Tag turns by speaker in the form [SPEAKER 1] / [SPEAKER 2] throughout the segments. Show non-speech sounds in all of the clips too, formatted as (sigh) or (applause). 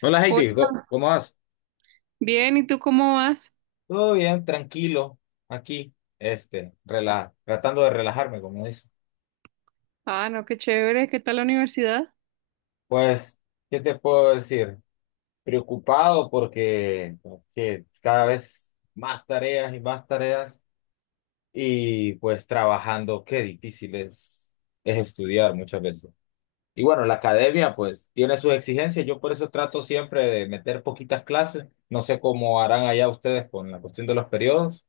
[SPEAKER 1] Hola Heidi,
[SPEAKER 2] Hola,
[SPEAKER 1] ¿Cómo vas?
[SPEAKER 2] bien, ¿y tú cómo vas?
[SPEAKER 1] Todo bien, tranquilo, aquí, tratando de relajarme, como dice.
[SPEAKER 2] Ah, no, qué chévere, ¿qué tal la universidad?
[SPEAKER 1] Pues, ¿qué te puedo decir? Preocupado porque que cada vez más tareas y pues trabajando, qué difícil es estudiar muchas veces. Y bueno, la academia pues tiene sus exigencias, yo por eso trato siempre de meter poquitas clases, no sé cómo harán allá ustedes con la cuestión de los periodos.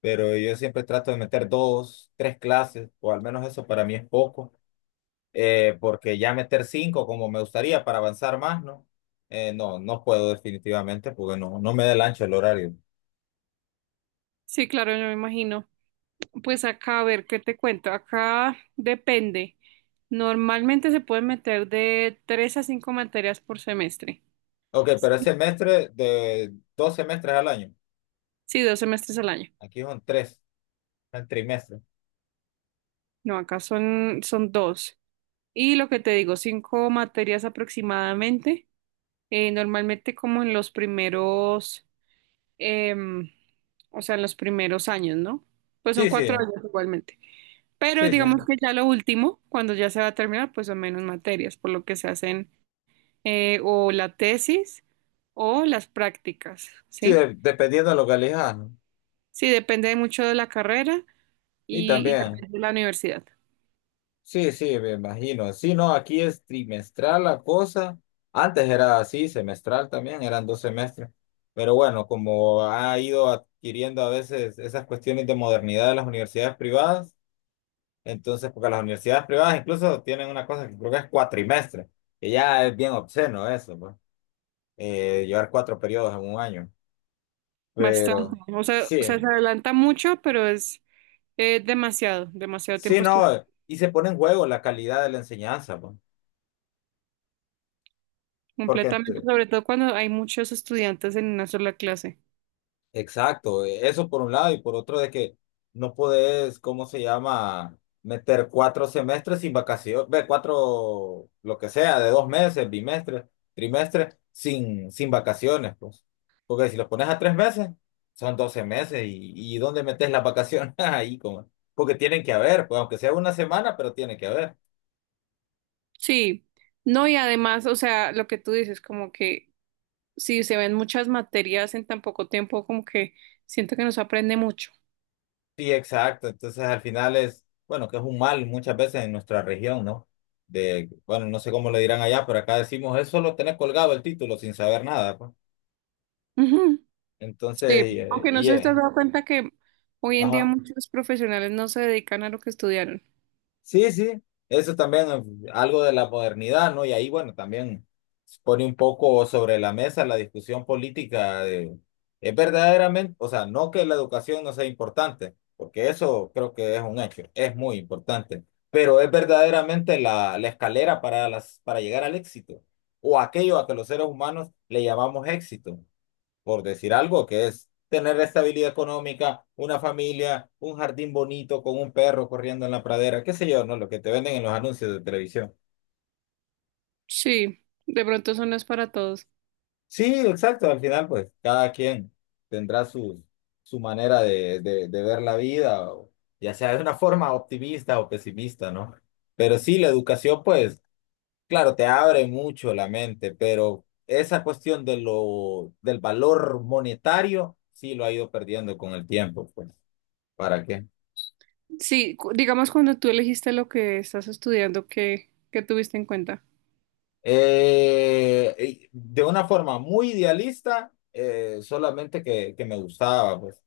[SPEAKER 1] Pero yo siempre trato de meter dos, tres clases, o al menos eso para mí es poco, porque ya meter cinco como me gustaría para avanzar más, ¿no? No, no puedo definitivamente porque no, no me da el ancho el horario.
[SPEAKER 2] Sí, claro, yo me imagino. Pues acá, a ver, ¿qué te cuento? Acá depende. Normalmente se pueden meter de tres a cinco materias por semestre.
[SPEAKER 1] Ok, pero es
[SPEAKER 2] Sí,
[SPEAKER 1] semestre de 2 semestres al año.
[SPEAKER 2] sí, dos semestres al año.
[SPEAKER 1] Aquí son tres, el trimestre.
[SPEAKER 2] No, acá son, son dos. Y lo que te digo, cinco materias aproximadamente. Normalmente como en los primeros, em, o sea, en los primeros años, ¿no? Pues son
[SPEAKER 1] Sí,
[SPEAKER 2] cuatro
[SPEAKER 1] sí,
[SPEAKER 2] años igualmente. Pero
[SPEAKER 1] sí, sí.
[SPEAKER 2] digamos que ya lo último, cuando ya se va a terminar, pues son menos materias, por lo que se hacen o la tesis o las prácticas,
[SPEAKER 1] Sí,
[SPEAKER 2] ¿sí?
[SPEAKER 1] dependiendo de lo que elijas, ¿no?
[SPEAKER 2] Sí, depende mucho de la carrera
[SPEAKER 1] Y
[SPEAKER 2] y
[SPEAKER 1] también.
[SPEAKER 2] depende de la universidad.
[SPEAKER 1] Sí, sí, me imagino. Sí, no, aquí es trimestral la cosa. Antes era así, semestral también, eran 2 semestres. Pero bueno, como ha ido adquiriendo a veces esas cuestiones de modernidad de las universidades privadas, entonces, porque las universidades privadas incluso tienen una cosa que creo que es cuatrimestre, que ya es bien obsceno eso, pues, llevar cuatro periodos en un año.
[SPEAKER 2] Bastante.
[SPEAKER 1] Pero
[SPEAKER 2] O sea, o
[SPEAKER 1] sí,
[SPEAKER 2] sea, se adelanta mucho, pero es demasiado, demasiado
[SPEAKER 1] sí,
[SPEAKER 2] tiempo estudiando.
[SPEAKER 1] no, y se pone en juego la calidad de la enseñanza, pues. Porque
[SPEAKER 2] Completamente, sobre todo cuando hay muchos estudiantes en una sola clase.
[SPEAKER 1] Exacto, eso por un lado y por otro de que no podés, ¿cómo se llama? Meter cuatro semestres sin vacaciones, ve, cuatro, lo que sea, de 2 meses, bimestre, trimestre, sin vacaciones, pues. Porque si los pones a 3 meses, son 12 meses y ¿dónde metes las vacaciones? (laughs) Ahí, como, porque tienen que haber, pues aunque sea una semana, pero tiene que haber.
[SPEAKER 2] Sí, no, y además, o sea, lo que tú dices, como que si se ven muchas materias en tan poco tiempo, como que siento que no se aprende mucho.
[SPEAKER 1] Sí, exacto. Entonces, al final es, bueno, que es un mal muchas veces en nuestra región, ¿no? De, bueno, no sé cómo le dirán allá, pero acá decimos, es solo tener colgado el título sin saber nada, pues.
[SPEAKER 2] Ujú, sí,
[SPEAKER 1] Entonces,
[SPEAKER 2] aunque no sé si te has dado cuenta que hoy en día
[SPEAKER 1] ajá.
[SPEAKER 2] muchos profesionales no se dedican a lo que estudiaron.
[SPEAKER 1] Sí, sí, eso también es algo de la modernidad, ¿no? Y ahí, bueno, también pone un poco sobre la mesa la discusión política de, es verdaderamente, o sea, no que la educación no sea importante, porque eso creo que es un hecho, es muy importante, pero es verdaderamente la escalera para para llegar al éxito, o aquello a que los seres humanos le llamamos éxito por decir algo, que es tener estabilidad económica, una familia, un jardín bonito con un perro corriendo en la pradera, qué sé yo, ¿no? Lo que te venden en los anuncios de televisión.
[SPEAKER 2] Sí, de pronto eso no es para todos.
[SPEAKER 1] Sí, exacto, al final pues cada quien tendrá su manera de ver la vida, ya sea de una forma optimista o pesimista, ¿no? Pero sí, la educación pues, claro, te abre mucho la mente, pero esa cuestión de del valor monetario, sí lo ha ido perdiendo con el tiempo, pues, ¿para qué?
[SPEAKER 2] Sí, digamos cuando tú elegiste lo que estás estudiando, ¿qué, qué tuviste en cuenta?
[SPEAKER 1] Eh, de una forma muy idealista, solamente que me gustaba, pues,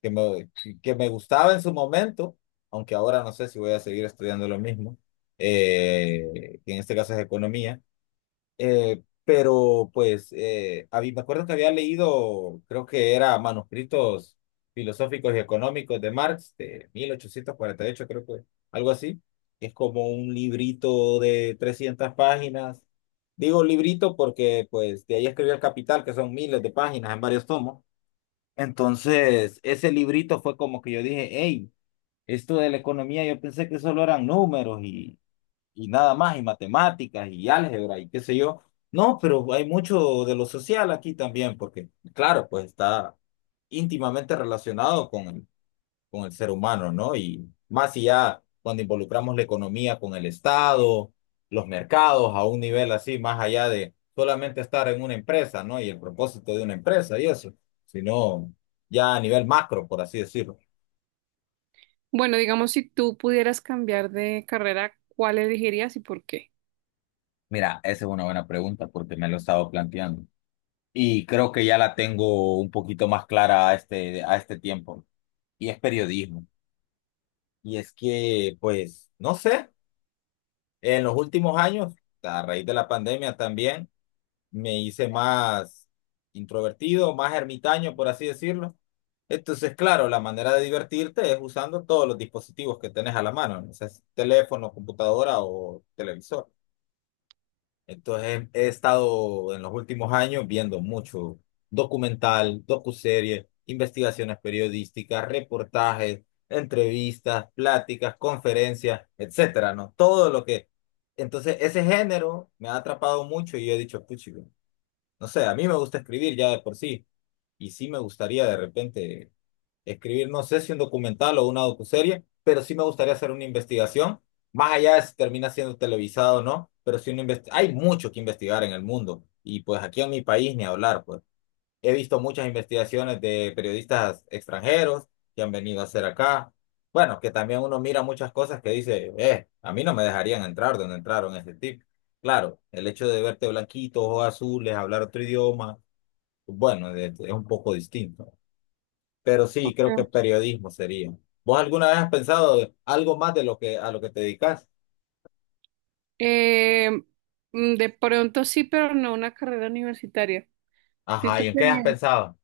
[SPEAKER 1] que me, que me gustaba en su momento, aunque ahora no sé si voy a seguir estudiando lo mismo, que en este caso es economía, pero pues me acuerdo que había leído, creo que era Manuscritos Filosóficos y Económicos de Marx, de 1848 creo que algo así. Es como un librito de 300 páginas. Digo librito porque pues de ahí escribió El Capital, que son miles de páginas en varios tomos. Entonces, ese librito fue como que yo dije, hey, esto de la economía, yo pensé que solo eran números y nada más, y matemáticas, y álgebra, y qué sé yo. No, pero hay mucho de lo social aquí también, porque, claro, pues está íntimamente relacionado con el ser humano, ¿no? Y más si ya cuando involucramos la economía con el Estado, los mercados, a un nivel así, más allá de solamente estar en una empresa, ¿no? Y el propósito de una empresa y eso, sino ya a nivel macro, por así decirlo.
[SPEAKER 2] Bueno, digamos si tú pudieras cambiar de carrera, ¿cuál elegirías y por qué?
[SPEAKER 1] Mira, esa es una buena pregunta porque me lo he estado planteando. Y creo que ya la tengo un poquito más clara a este tiempo. Y es periodismo. Y es que, pues, no sé, en los últimos años, a raíz de la pandemia también, me hice más introvertido, más ermitaño, por así decirlo. Entonces, claro, la manera de divertirte es usando todos los dispositivos que tenés a la mano, ¿no? O sea, es teléfono, computadora o televisor. Entonces he estado en los últimos años viendo mucho documental, docuseries, investigaciones periodísticas, reportajes, entrevistas, pláticas, conferencias, etcétera, ¿no? Todo lo que. Entonces ese género me ha atrapado mucho y yo he dicho, puchi, no sé, a mí me gusta escribir ya de por sí y sí me gustaría de repente escribir, no sé si un documental o una docuserie, pero sí me gustaría hacer una investigación, más allá de si termina siendo televisado o no, pero sí hay mucho que investigar en el mundo y pues aquí en mi país ni hablar, pues he visto muchas investigaciones de periodistas extranjeros que han venido a hacer acá. Bueno, que también uno mira muchas cosas que dice, a mí no me dejarían entrar donde entraron este tipo. Claro, el hecho de verte blanquito, ojos azules, hablar otro idioma, bueno, es un poco distinto. Pero sí, creo que
[SPEAKER 2] Ah.
[SPEAKER 1] periodismo sería. ¿Vos alguna vez has pensado algo más de lo que te dedicas?
[SPEAKER 2] Eh, de pronto sí, pero no una carrera universitaria.
[SPEAKER 1] Ajá,
[SPEAKER 2] Siento
[SPEAKER 1] ¿y
[SPEAKER 2] que
[SPEAKER 1] en qué has pensado?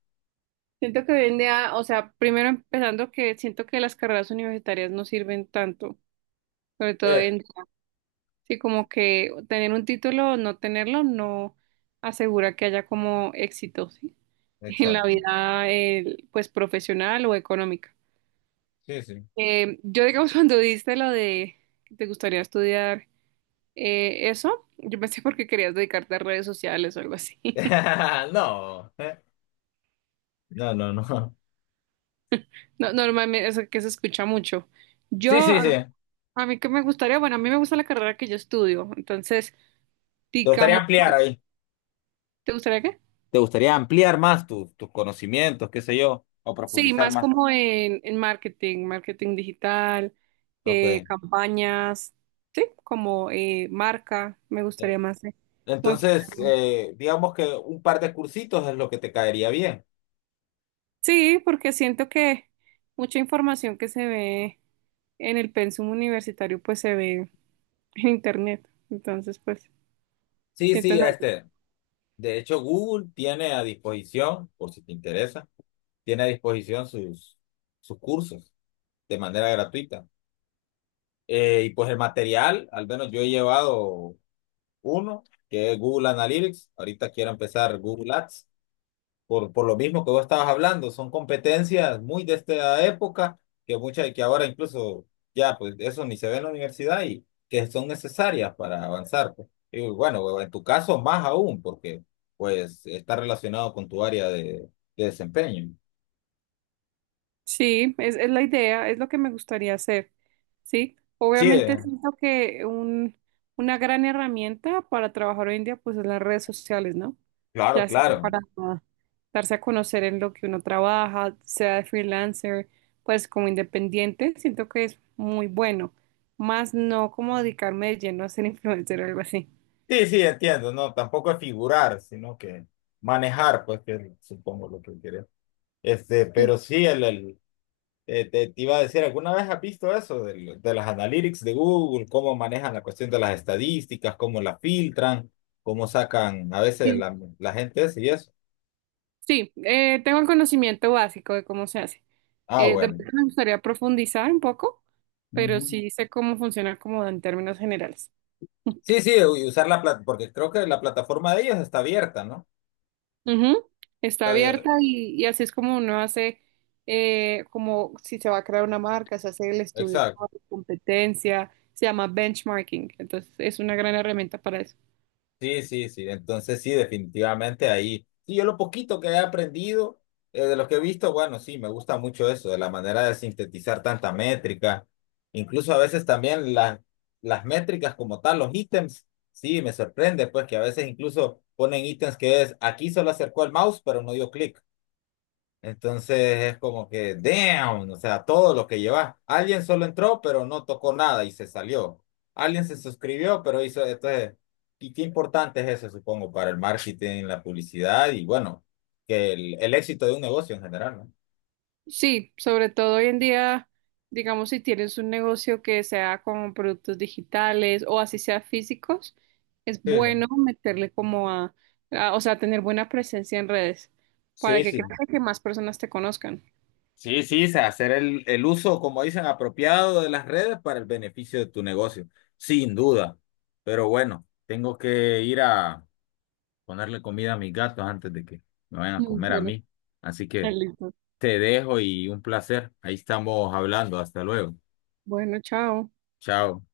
[SPEAKER 2] Siento que hoy en día, o sea, primero empezando que siento que las carreras universitarias no sirven tanto, sobre todo hoy
[SPEAKER 1] Eh,
[SPEAKER 2] en día. Sí, como que tener un título o no tenerlo no asegura que haya como éxito, ¿sí? (laughs) En la
[SPEAKER 1] exacto.
[SPEAKER 2] vida, pues, profesional o económica.
[SPEAKER 1] Sí, sí.
[SPEAKER 2] Yo, digamos, (laughs) cuando diste lo de que te gustaría estudiar eso, yo pensé porque querías dedicarte a redes sociales o algo así. (laughs)
[SPEAKER 1] (laughs) No. No, no, no.
[SPEAKER 2] No, normalmente, eso que se escucha mucho. Yo,
[SPEAKER 1] Sí, sí,
[SPEAKER 2] a
[SPEAKER 1] sí.
[SPEAKER 2] A mí que me gustaría, bueno, a mí me gusta la carrera que yo estudio, entonces,
[SPEAKER 1] ¿Te gustaría
[SPEAKER 2] digamos,
[SPEAKER 1] ampliar ahí?
[SPEAKER 2] ¿te gustaría qué?
[SPEAKER 1] ¿Te gustaría ampliar más tus conocimientos, qué sé yo? O
[SPEAKER 2] Sí,
[SPEAKER 1] profundizar
[SPEAKER 2] más
[SPEAKER 1] más.
[SPEAKER 2] como en marketing, marketing digital,
[SPEAKER 1] Ok.
[SPEAKER 2] campañas, sí, como marca, me gustaría más como
[SPEAKER 1] Entonces,
[SPEAKER 2] enfocarme.
[SPEAKER 1] digamos que un par de cursitos es lo que te caería bien.
[SPEAKER 2] Sí, porque siento que mucha información que se ve en el pensum universitario, pues se ve en internet, entonces, pues,
[SPEAKER 1] Sí,
[SPEAKER 2] siento...
[SPEAKER 1] sí,
[SPEAKER 2] no-
[SPEAKER 1] este. De hecho, Google tiene a disposición, por si te interesa tiene a disposición sus cursos de manera gratuita. Y pues el material, al menos yo he llevado uno, que es Google Analytics. Ahorita quiero empezar Google Ads, por lo mismo que vos estabas hablando. Son competencias muy de esta época, que ahora incluso ya, pues eso ni se ve en la universidad y que son necesarias para avanzar. Pues. Y bueno, en tu caso más aún, porque pues está relacionado con tu área de desempeño.
[SPEAKER 2] Sí, es la idea, es lo que me gustaría hacer, ¿sí?
[SPEAKER 1] Sí,
[SPEAKER 2] Obviamente siento que un, una gran herramienta para trabajar hoy en día, pues, es las redes sociales, ¿no?
[SPEAKER 1] claro,
[SPEAKER 2] Ya sea
[SPEAKER 1] claro.
[SPEAKER 2] para darse a conocer en lo que uno trabaja, sea de freelancer, pues como independiente, siento que es muy bueno, más no como dedicarme de lleno a ser (laughs) influencer o algo así.
[SPEAKER 1] Sí, sí, entiendo, no, tampoco es figurar, sino que manejar, pues que es, supongo lo que quería. Este, pero sí, te iba a decir, ¿alguna vez has visto eso de las analytics de Google, cómo manejan la cuestión de las estadísticas, cómo las filtran, cómo sacan a veces
[SPEAKER 2] Sí.
[SPEAKER 1] la gente esa y eso?
[SPEAKER 2] Sí, tengo el conocimiento básico de cómo se hace.
[SPEAKER 1] Ah,
[SPEAKER 2] De
[SPEAKER 1] bueno.
[SPEAKER 2] pronto me gustaría profundizar un poco, pero
[SPEAKER 1] Ujú.
[SPEAKER 2] sí sé cómo funciona como en términos generales. (laughs)
[SPEAKER 1] Sí, sí, y usar la plata, porque creo que la plataforma de ellos está abierta, ¿no?
[SPEAKER 2] Ujú. Está
[SPEAKER 1] Está
[SPEAKER 2] abierta
[SPEAKER 1] abierta.
[SPEAKER 2] y así es como uno hace, como si se va a crear una marca, se hace el estudio
[SPEAKER 1] Exacto.
[SPEAKER 2] como de competencia, se llama benchmarking, entonces es una gran herramienta para eso.
[SPEAKER 1] Sí, sí, sí. Entonces sí, definitivamente ahí. Sí, yo lo poquito que he aprendido, de lo que he visto, bueno, sí, me gusta mucho eso, de la manera de sintetizar tanta métrica. Incluso a veces también las métricas como tal, los ítems, sí, me sorprende, pues que a veces incluso ponen ítems que es, aquí solo acercó el mouse, pero no dio clic. Entonces es como que, damn, o sea, todo lo que llevas. Alguien solo entró, pero no tocó nada y se salió. Alguien se suscribió, pero hizo, entonces, y qué importante es eso, supongo, para el marketing, la publicidad y bueno, que el éxito de un negocio en general, ¿no?
[SPEAKER 2] Sí, sobre todo hoy en día, digamos, si tienes un negocio que sea con productos digitales o así sea físicos, es
[SPEAKER 1] Sí,
[SPEAKER 2] bueno
[SPEAKER 1] sí.
[SPEAKER 2] meterle como a- o sea, tener buena presencia en redes para
[SPEAKER 1] Sí,
[SPEAKER 2] que
[SPEAKER 1] sí.
[SPEAKER 2] crezca que más personas te conozcan.
[SPEAKER 1] Sí, sí, o sea, hacer el uso, como dicen, apropiado de las redes para el beneficio de tu negocio, sin duda. Pero bueno, tengo que ir a ponerle comida a mis gatos antes de que me vayan a
[SPEAKER 2] Mm,
[SPEAKER 1] comer a
[SPEAKER 2] bueno,
[SPEAKER 1] mí. Así que
[SPEAKER 2] listo.
[SPEAKER 1] te dejo y un placer. Ahí estamos hablando. Hasta luego.
[SPEAKER 2] Bueno, chao.
[SPEAKER 1] Chao.